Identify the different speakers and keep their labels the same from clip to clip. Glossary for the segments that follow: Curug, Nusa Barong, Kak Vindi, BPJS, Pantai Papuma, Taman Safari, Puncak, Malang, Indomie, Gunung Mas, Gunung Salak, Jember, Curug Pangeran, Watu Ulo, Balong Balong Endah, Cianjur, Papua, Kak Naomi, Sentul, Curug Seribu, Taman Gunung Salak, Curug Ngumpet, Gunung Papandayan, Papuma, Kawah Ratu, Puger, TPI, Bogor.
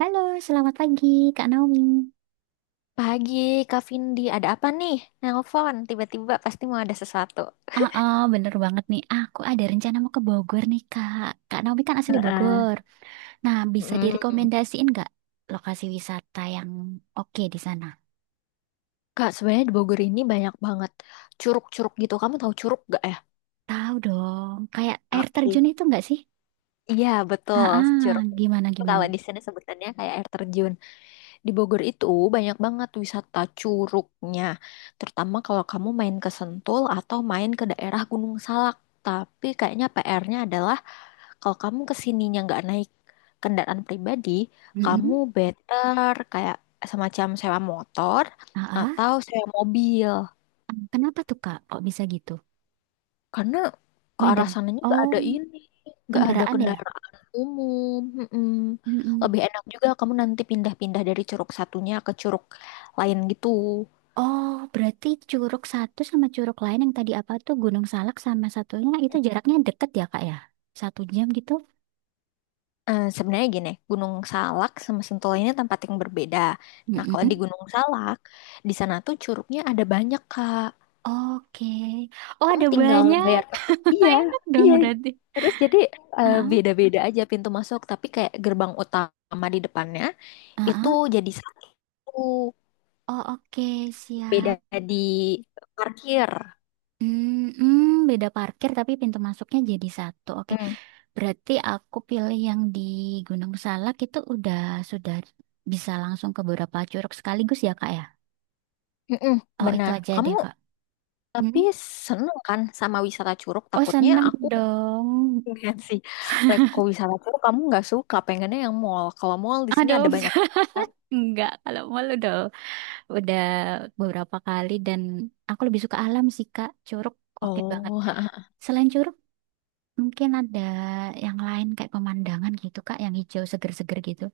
Speaker 1: Halo, selamat pagi Kak Naomi.
Speaker 2: Pagi, Kak Vindi, ada apa nih? Nelpon, tiba-tiba pasti mau ada sesuatu.
Speaker 1: Bener banget nih. Aku ada rencana mau ke Bogor nih Kak. Kak Naomi kan asli
Speaker 2: Heeh.
Speaker 1: Bogor. Nah, bisa
Speaker 2: Mm.
Speaker 1: direkomendasiin nggak lokasi wisata yang oke di sana?
Speaker 2: Kak, sebenarnya di Bogor ini banyak banget curug-curug gitu. Kamu tahu curug gak ya?
Speaker 1: Tahu dong, kayak air
Speaker 2: Oke.
Speaker 1: terjun itu nggak sih?
Speaker 2: Iya,
Speaker 1: Ah,
Speaker 2: betul.
Speaker 1: ah,
Speaker 2: Curug.
Speaker 1: gimana gimana?
Speaker 2: Kalau di sini sebutannya kayak air terjun. Di Bogor itu banyak banget wisata curugnya. Terutama kalau kamu main ke Sentul atau main ke daerah Gunung Salak. Tapi kayaknya PR-nya adalah kalau kamu kesininya nggak naik kendaraan pribadi, kamu
Speaker 1: Mm-mm.
Speaker 2: better kayak semacam sewa motor
Speaker 1: Ah, ah.
Speaker 2: atau sewa mobil.
Speaker 1: Kenapa tuh Kak? Kok bisa gitu?
Speaker 2: Karena ke arah
Speaker 1: Medan.
Speaker 2: sananya nggak
Speaker 1: Oh,
Speaker 2: ada ini, nggak ada
Speaker 1: kendaraan ya?
Speaker 2: kendaraan umum. Mm-mm.
Speaker 1: Mm-mm.
Speaker 2: Lebih enak juga kamu nanti pindah-pindah dari curug satunya ke curug lain gitu.
Speaker 1: Oh, berarti Curug satu sama Curug lain yang tadi apa tuh Gunung Salak sama satunya itu jaraknya deket ya Kak ya? 1 jam gitu?
Speaker 2: Sebenarnya gini, Gunung Salak sama Sentul ini tempat yang berbeda. Nah, kalau di
Speaker 1: Mm-mm.
Speaker 2: Gunung Salak, di sana tuh curugnya ada banyak, Kak.
Speaker 1: Oke. Oh,
Speaker 2: Kamu
Speaker 1: ada
Speaker 2: tinggal
Speaker 1: banyak.
Speaker 2: bayar paket. Iya,
Speaker 1: Enak dong
Speaker 2: iya.
Speaker 1: berarti.
Speaker 2: Terus jadi
Speaker 1: Ah,
Speaker 2: beda-beda aja pintu masuk, tapi kayak gerbang utama di depannya
Speaker 1: ah,
Speaker 2: itu
Speaker 1: ah.
Speaker 2: jadi satu,
Speaker 1: Oh, oke.
Speaker 2: beda
Speaker 1: Siap.
Speaker 2: di parkir.
Speaker 1: Hmm, hmm, beda parkir tapi pintu masuknya jadi satu. Oke.
Speaker 2: Hmm.
Speaker 1: Berarti aku pilih yang di Gunung Salak itu sudah bisa langsung ke beberapa curug sekaligus ya, Kak ya?
Speaker 2: Mm-mm,
Speaker 1: Oh, itu
Speaker 2: benar.
Speaker 1: aja deh,
Speaker 2: Kamu
Speaker 1: Kak.
Speaker 2: tapi
Speaker 1: Hmm?
Speaker 2: seneng kan sama wisata Curug?
Speaker 1: Oh,
Speaker 2: Takutnya
Speaker 1: seneng
Speaker 2: aku
Speaker 1: dong.
Speaker 2: pengen sih reko wisata Curug kamu nggak suka, pengennya yang mall. Kalau mall di sini
Speaker 1: Aduh,
Speaker 2: ada banyak.
Speaker 1: enggak, enggak. Kalau mau udah beberapa kali dan aku lebih suka alam sih, Kak. Curug oke banget.
Speaker 2: Oh,
Speaker 1: Selain curug, mungkin ada yang lain kayak pemandangan gitu, Kak, yang hijau seger-seger gitu.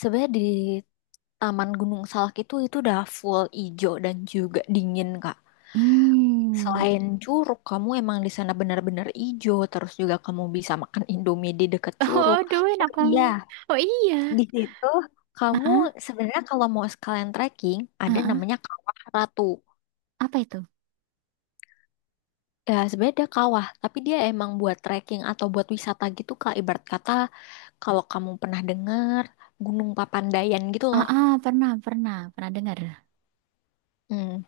Speaker 2: sebenarnya di Taman Gunung Salak itu udah full ijo dan juga dingin, Kak.
Speaker 1: Hmm.
Speaker 2: Selain curug, kamu emang di sana benar-benar ijo. Terus juga kamu bisa makan Indomie di dekat curug.
Speaker 1: Oh, duh, enak.
Speaker 2: Oh iya,
Speaker 1: Oh iya.
Speaker 2: di situ kamu
Speaker 1: Heeh,
Speaker 2: sebenarnya kalau mau sekalian trekking, ada
Speaker 1: heeh.
Speaker 2: namanya Kawah Ratu.
Speaker 1: Apa itu?
Speaker 2: Ya, sebenarnya ada kawah, tapi dia emang buat trekking atau buat wisata gitu, Kak. Ibarat kata, kalau kamu pernah dengar Gunung Papandayan gitu loh.
Speaker 1: Pernah, pernah, pernah dengar.
Speaker 2: Hmm,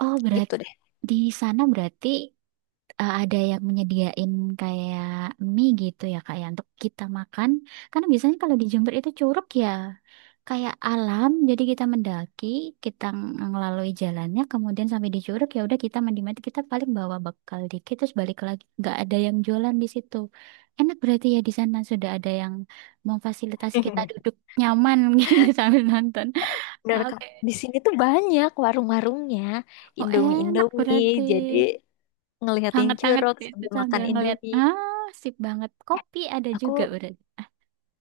Speaker 1: Oh,
Speaker 2: gitu
Speaker 1: berarti
Speaker 2: deh.
Speaker 1: di sana berarti eh, ada yang menyediain kayak mie gitu ya kak ya untuk kita makan karena biasanya kalau di Jember itu curug ya kayak alam jadi kita mendaki kita ngelalui jalannya kemudian sampai di curug ya udah kita mandi mandi kita paling bawa bekal dikit terus balik lagi nggak ada yang jualan di situ. Enak berarti ya di sana sudah ada yang memfasilitasi kita duduk nyaman gitu sambil nonton.
Speaker 2: Bener, Kak.
Speaker 1: Oke.
Speaker 2: Di sini tuh banyak warung-warungnya,
Speaker 1: Oh, enak
Speaker 2: Indomie-Indomie.
Speaker 1: berarti.
Speaker 2: Jadi ngeliatin
Speaker 1: Hangat-hangat
Speaker 2: curug
Speaker 1: itu
Speaker 2: sambil makan
Speaker 1: sambil ngelihat.
Speaker 2: Indomie.
Speaker 1: Ah, sip banget. Kopi ada
Speaker 2: Aku
Speaker 1: juga berarti. Ah,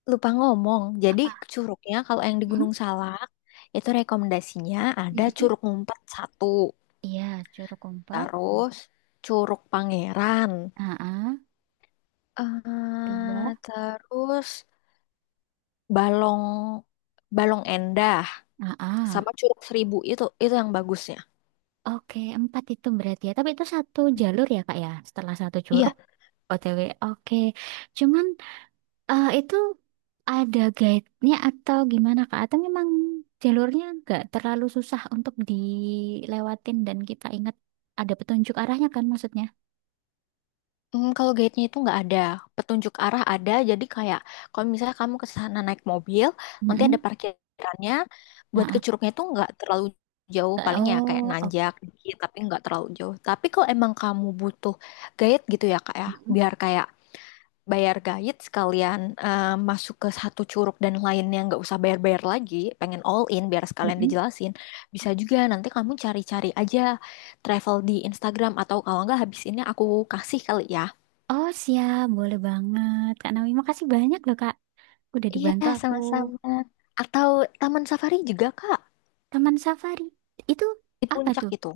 Speaker 2: lupa ngomong. Jadi
Speaker 1: apa?
Speaker 2: curugnya kalau yang di
Speaker 1: Mm-mm.
Speaker 2: Gunung Salak itu rekomendasinya ada
Speaker 1: Mm-mm.
Speaker 2: curug ngumpet satu,
Speaker 1: Iya, jeruk kompas.
Speaker 2: terus curug Pangeran,
Speaker 1: Ah, ah. Dua.
Speaker 2: terus balong balong endah
Speaker 1: Ah,
Speaker 2: sama
Speaker 1: ah.
Speaker 2: curug seribu itu yang bagusnya.
Speaker 1: Oke, empat itu berarti ya. Tapi itu satu jalur ya, Kak ya. Setelah satu curug,
Speaker 2: Iya,
Speaker 1: OTW. Oke. Cuman eh, itu ada guide-nya atau gimana, Kak? Atau memang jalurnya nggak terlalu susah untuk dilewatin dan kita ingat ada petunjuk arahnya kan maksudnya?
Speaker 2: hmm, kalau guide-nya itu nggak ada, petunjuk arah ada. Jadi kayak kalau misalnya kamu ke sana naik mobil, nanti ada
Speaker 1: Mm-mm.
Speaker 2: parkirannya.
Speaker 1: Ah,
Speaker 2: Buat ke
Speaker 1: ah.
Speaker 2: curugnya itu nggak terlalu jauh, paling ya kayak
Speaker 1: Oh,
Speaker 2: nanjak dikit, tapi nggak terlalu jauh. Tapi kalau emang kamu butuh guide gitu ya kak ya,
Speaker 1: mm-mm,
Speaker 2: biar kayak bayar guide sekalian, masuk ke satu curug dan lainnya nggak usah bayar-bayar lagi, pengen all in biar sekalian
Speaker 1: mm-mm.
Speaker 2: dijelasin. Bisa juga nanti kamu cari-cari aja travel di Instagram atau kalau nggak habis ini aku kasih kali ya.
Speaker 1: Oh, siap, boleh banget. Kak Naomi makasih banyak loh Kak. Udah
Speaker 2: Iya,
Speaker 1: dibantu aku.
Speaker 2: sama-sama. Atau Taman Safari juga, Kak.
Speaker 1: Taman Safari, itu
Speaker 2: Di
Speaker 1: apa
Speaker 2: puncak
Speaker 1: tuh?
Speaker 2: itu.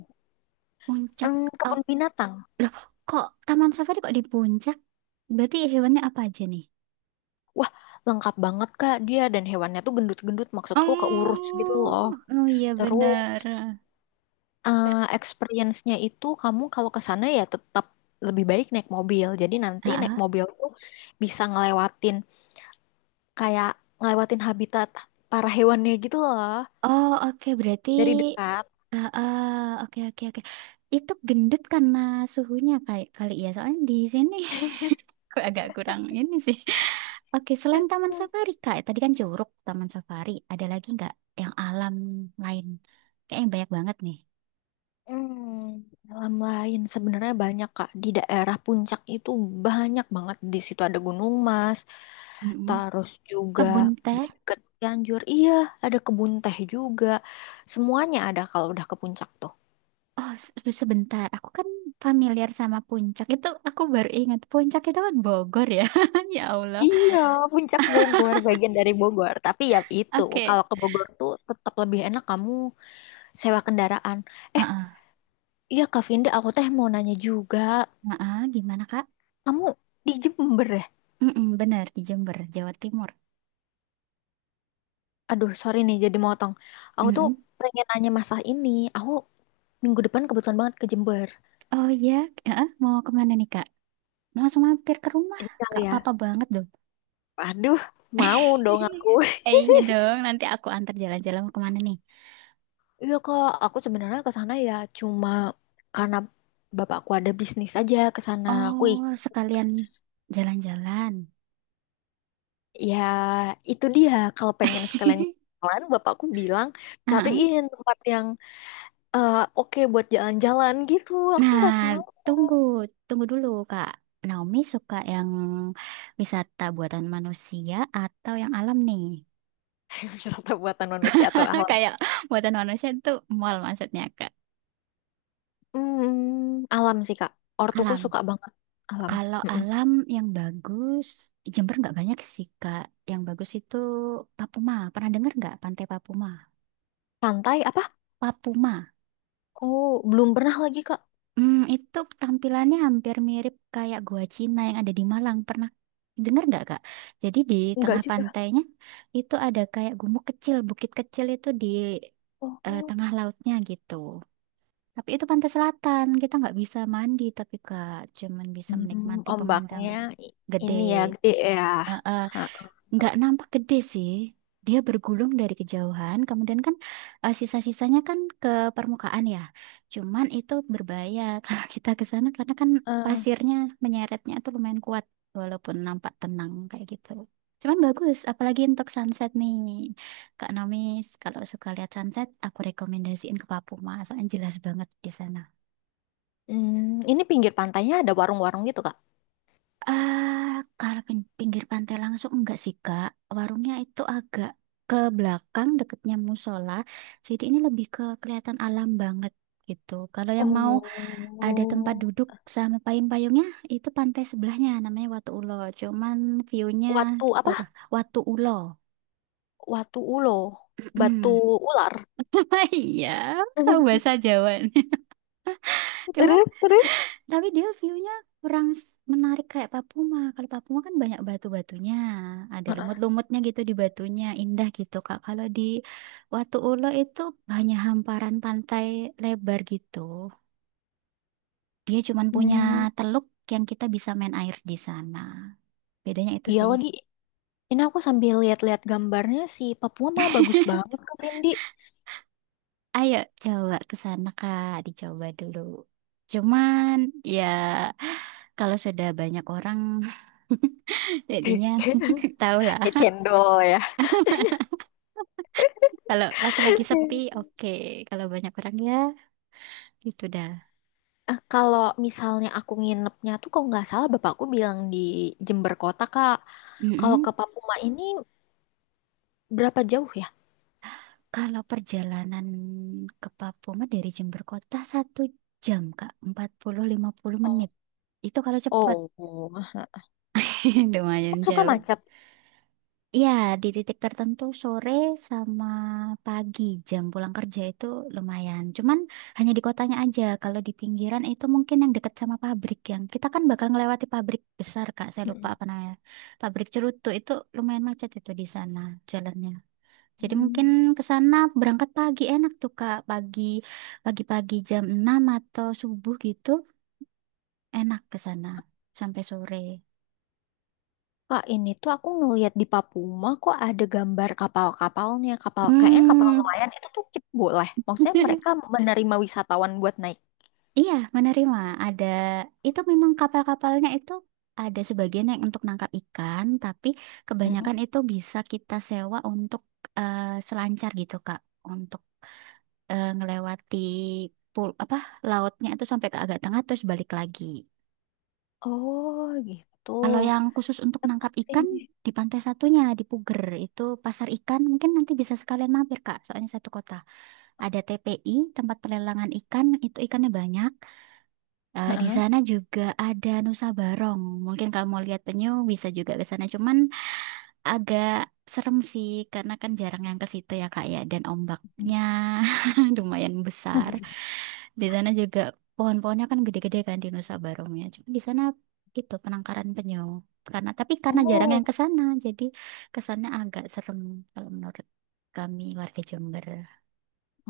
Speaker 1: Puncak.
Speaker 2: Hmm,
Speaker 1: Oh,
Speaker 2: kebun binatang.
Speaker 1: loh, kok Taman Safari kok di puncak? Berarti hewannya apa aja nih?
Speaker 2: Wah, lengkap banget, Kak. Dia dan hewannya tuh gendut-gendut. Maksudku keurus gitu loh.
Speaker 1: Oh, oh iya
Speaker 2: Terus,
Speaker 1: benar.
Speaker 2: experience-nya itu kamu kalau ke sana ya tetap lebih baik naik mobil. Jadi nanti naik
Speaker 1: Ah.
Speaker 2: mobil tuh bisa ngelewatin kayak ngelewatin habitat para hewannya gitu loh.
Speaker 1: Oh, oke, berarti...
Speaker 2: Dari dekat.
Speaker 1: ah ah, oke, oke, oke. Itu gendut karena suhunya kayak kali ya. Soalnya di sini agak kurang ini sih. Oke, selain Taman Safari, Kak, tadi kan Curug, Taman Safari, ada lagi nggak yang alam lain? Kayaknya banyak banget nih.
Speaker 2: Hmm, alam lain sebenarnya banyak Kak. Di daerah puncak itu banyak banget. Di situ ada Gunung Mas,
Speaker 1: Mm-mm.
Speaker 2: terus juga
Speaker 1: Kebun teh.
Speaker 2: ke Cianjur. Iya, ada kebun teh juga. Semuanya ada kalau udah ke puncak tuh.
Speaker 1: Oh, sebentar. Aku kan familiar sama Puncak. Itu aku baru ingat. Puncak itu kan Bogor ya. Ya Allah.
Speaker 2: Iya, puncak Bogor, bagian dari Bogor. Tapi ya itu,
Speaker 1: Oke.
Speaker 2: kalau ke Bogor tuh tetap lebih enak kamu sewa kendaraan. Eh,
Speaker 1: Heeh.
Speaker 2: iya Kak Vinda, aku teh mau nanya juga.
Speaker 1: Heeh, gimana, Kak?
Speaker 2: Kamu di Jember ya?
Speaker 1: Mm-mm, benar, di Jember, Jawa Timur.
Speaker 2: Aduh, sorry nih jadi motong. Aku tuh
Speaker 1: Mm-mm.
Speaker 2: pengen nanya masalah ini. Aku minggu depan kebetulan banget ke Jember.
Speaker 1: Oh iya, heeh, mau kemana nih, Kak? Langsung mampir ke rumah.
Speaker 2: Ini kali
Speaker 1: Kak
Speaker 2: ya.
Speaker 1: papa apa banget.
Speaker 2: Aduh, mau dong aku.
Speaker 1: Eh, iya dong, nanti aku antar jalan-jalan mau kemana nih?
Speaker 2: Iya kak, aku sebenarnya ke sana ya cuma karena bapakku ada bisnis aja ke sana. Aku
Speaker 1: Oh,
Speaker 2: ikut.
Speaker 1: sekalian jalan-jalan.
Speaker 2: Ya, itu dia. Kalau pengen sekalian jalan, bapakku bilang
Speaker 1: Heeh.
Speaker 2: cariin tempat yang, oke buat jalan-jalan gitu. Aku
Speaker 1: Nah,
Speaker 2: nggak tahu,
Speaker 1: tunggu, tunggu dulu, Kak. Naomi suka yang wisata buatan manusia atau yang alam nih?
Speaker 2: wisata buatan manusia atau alam.
Speaker 1: Kayak buatan manusia itu mall maksudnya, Kak.
Speaker 2: Hmm, alam sih Kak. Ortuku
Speaker 1: Alam.
Speaker 2: suka banget alam.
Speaker 1: Kalau
Speaker 2: Mm-mm.
Speaker 1: alam yang bagus, Jember nggak banyak sih, Kak. Yang bagus itu Papuma. Pernah dengar nggak Pantai Papuma?
Speaker 2: Pantai apa?
Speaker 1: Papuma.
Speaker 2: Oh, belum pernah lagi Kak.
Speaker 1: Hmm, itu tampilannya hampir mirip kayak gua Cina yang ada di Malang. Pernah dengar nggak, Kak? Jadi di tengah
Speaker 2: Enggak juga.
Speaker 1: pantainya itu ada kayak gumuk kecil, bukit kecil itu di eh,
Speaker 2: Oh,
Speaker 1: tengah lautnya gitu. Tapi itu pantai selatan, kita nggak bisa mandi tapi Kak, cuman bisa
Speaker 2: hmm,
Speaker 1: menikmati
Speaker 2: ombaknya
Speaker 1: pemandangan
Speaker 2: i-
Speaker 1: gede.
Speaker 2: ini ya gede ya. Ha.
Speaker 1: Nggak nampak gede sih. Dia bergulung dari kejauhan, kemudian kan eh, sisa-sisanya kan ke permukaan ya. Cuman itu berbahaya kalau kita ke sana karena kan
Speaker 2: Eh,
Speaker 1: pasirnya menyeretnya tuh lumayan kuat walaupun nampak tenang kayak gitu. Cuman bagus, apalagi untuk sunset nih. Kak Nomis, kalau suka lihat sunset, aku rekomendasiin ke Papua, soalnya jelas banget di sana.
Speaker 2: ini pinggir pantainya ada warung-warung gitu Kak.
Speaker 1: Eh, kalau pinggir pantai langsung enggak sih, Kak. Warungnya itu agak ke belakang deketnya musola. Jadi ini lebih ke kelihatan alam banget gitu. Kalau yang mau ada tempat
Speaker 2: Oh,
Speaker 1: duduk sama payung-payungnya itu pantai sebelahnya namanya Watu Ulo. Cuman view-nya
Speaker 2: Watu apa?
Speaker 1: kurang. Watu Ulo.
Speaker 2: Watu ulo, batu
Speaker 1: Mm-mm.
Speaker 2: ular.
Speaker 1: Iya, tahu bahasa Jawa. Cuma,
Speaker 2: Terus, terus.
Speaker 1: tapi dia view-nya kurang menarik kayak Papua. Kalau Papua kan banyak batu-batunya, ada
Speaker 2: Heeh.
Speaker 1: lumut-lumutnya gitu di batunya, indah gitu Kak. Kalau di Watu Ulo itu hanya hamparan pantai lebar gitu. Dia cuman punya
Speaker 2: Hmm,
Speaker 1: teluk yang kita bisa main air di sana. Bedanya itu
Speaker 2: iya
Speaker 1: sih.
Speaker 2: lagi. Ini aku sambil lihat-lihat gambarnya si Papua mah bagus banget Kak Vindi.
Speaker 1: Ayo coba ke sana Kak, dicoba dulu. Cuman ya kalau sudah banyak orang jadinya tahulah.
Speaker 2: Kayak cendol ya.
Speaker 1: Kalau pas lagi sepi, oke. Kalau banyak orang ya, gitu dah.
Speaker 2: Kalau misalnya aku nginepnya tuh kalau nggak salah bapakku bilang di Jember Kota, Kak. Kalau
Speaker 1: Mm-mm.
Speaker 2: ke Papua ini berapa jauh ya?
Speaker 1: Kalau perjalanan ke Papua mah dari Jember Kota 1 jam, Kak. 40-50 menit. Itu kalau cepat.
Speaker 2: Oh, kok
Speaker 1: Lumayan
Speaker 2: suka
Speaker 1: jauh.
Speaker 2: macet.
Speaker 1: Iya, di titik tertentu sore sama pagi jam pulang kerja itu lumayan. Cuman hanya di kotanya aja. Kalau di pinggiran itu mungkin yang dekat sama pabrik yang kita kan bakal ngelewati pabrik besar, Kak. Saya lupa
Speaker 2: Mm.
Speaker 1: apa namanya. Pabrik Cerutu itu lumayan macet itu di sana jalannya. Jadi mungkin
Speaker 2: Hmm.
Speaker 1: ke sana berangkat pagi enak tuh, Kak. Pagi pagi-pagi jam 6 atau subuh gitu enak ke sana sampai sore.
Speaker 2: Kak, ini tuh aku ngelihat di Papuma kok ada gambar kapal-kapalnya. Kapal kayaknya kapal
Speaker 1: Hmm.
Speaker 2: nelayan itu tuh kita boleh. Maksudnya mereka menerima wisatawan buat naik.
Speaker 1: Iya, menerima. Ada itu memang kapal-kapalnya itu ada sebagian yang untuk nangkap ikan, tapi
Speaker 2: Mhm.
Speaker 1: kebanyakan itu bisa kita sewa untuk eh, selancar gitu, Kak, untuk eh, ngelewati pul apa lautnya itu sampai ke agak tengah terus balik lagi.
Speaker 2: Oh, gitu.
Speaker 1: Kalau yang khusus untuk
Speaker 2: Aku.
Speaker 1: nangkap ikan di pantai satunya di Puger itu pasar ikan mungkin nanti bisa sekalian mampir, Kak, soalnya satu kota. Ada TPI, tempat pelelangan ikan, itu ikannya banyak. Eh, di
Speaker 2: Heeh.
Speaker 1: sana juga ada Nusa Barong. Mungkin kamu lihat penyu bisa juga ke sana. Cuman agak serem sih karena kan jarang yang ke situ ya Kak ya. Dan ombaknya lumayan besar. Di sana juga pohon-pohonnya kan gede-gede kan di Nusa Barongnya. Cuma di sana itu penangkaran penyu. Karena tapi karena jarang
Speaker 2: Oh.
Speaker 1: yang ke sana, jadi kesannya agak serem kalau menurut kami warga Jember.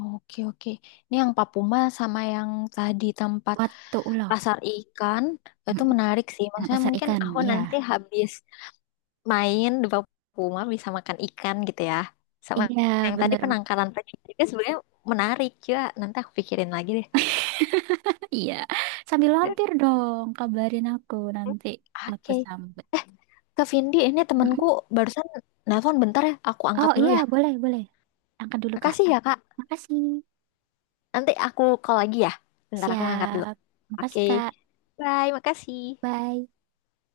Speaker 2: Oke, oke. Ini yang Papuma sama yang tadi tempat
Speaker 1: Watu Ulo.
Speaker 2: pasar ikan itu
Speaker 1: Mm-mm.
Speaker 2: menarik sih. Maksudnya
Speaker 1: Pasar
Speaker 2: mungkin
Speaker 1: ikan,
Speaker 2: aku nanti
Speaker 1: ya.
Speaker 2: habis main di Papuma bisa makan ikan gitu ya. Sama
Speaker 1: Iya,
Speaker 2: yang tadi
Speaker 1: bener.
Speaker 2: penangkaran tadi juga sebenarnya menarik juga. Nanti aku pikirin lagi deh.
Speaker 1: Iya, sambil
Speaker 2: Mm.
Speaker 1: lampir dong, kabarin aku nanti aku
Speaker 2: Oke.
Speaker 1: sambut.
Speaker 2: Ke Vindi, ini temanku
Speaker 1: Mm-mm.
Speaker 2: barusan nelpon bentar ya. Aku angkat
Speaker 1: Oh
Speaker 2: dulu
Speaker 1: iya,
Speaker 2: ya.
Speaker 1: boleh, boleh. Angkat dulu, Kak.
Speaker 2: Makasih ya, Kak.
Speaker 1: Makasih.
Speaker 2: Nanti aku call lagi ya. Bentar aku ngangkat dulu.
Speaker 1: Siap.
Speaker 2: Oke.
Speaker 1: Makasih, Kak.
Speaker 2: Bye, makasih.
Speaker 1: Bye.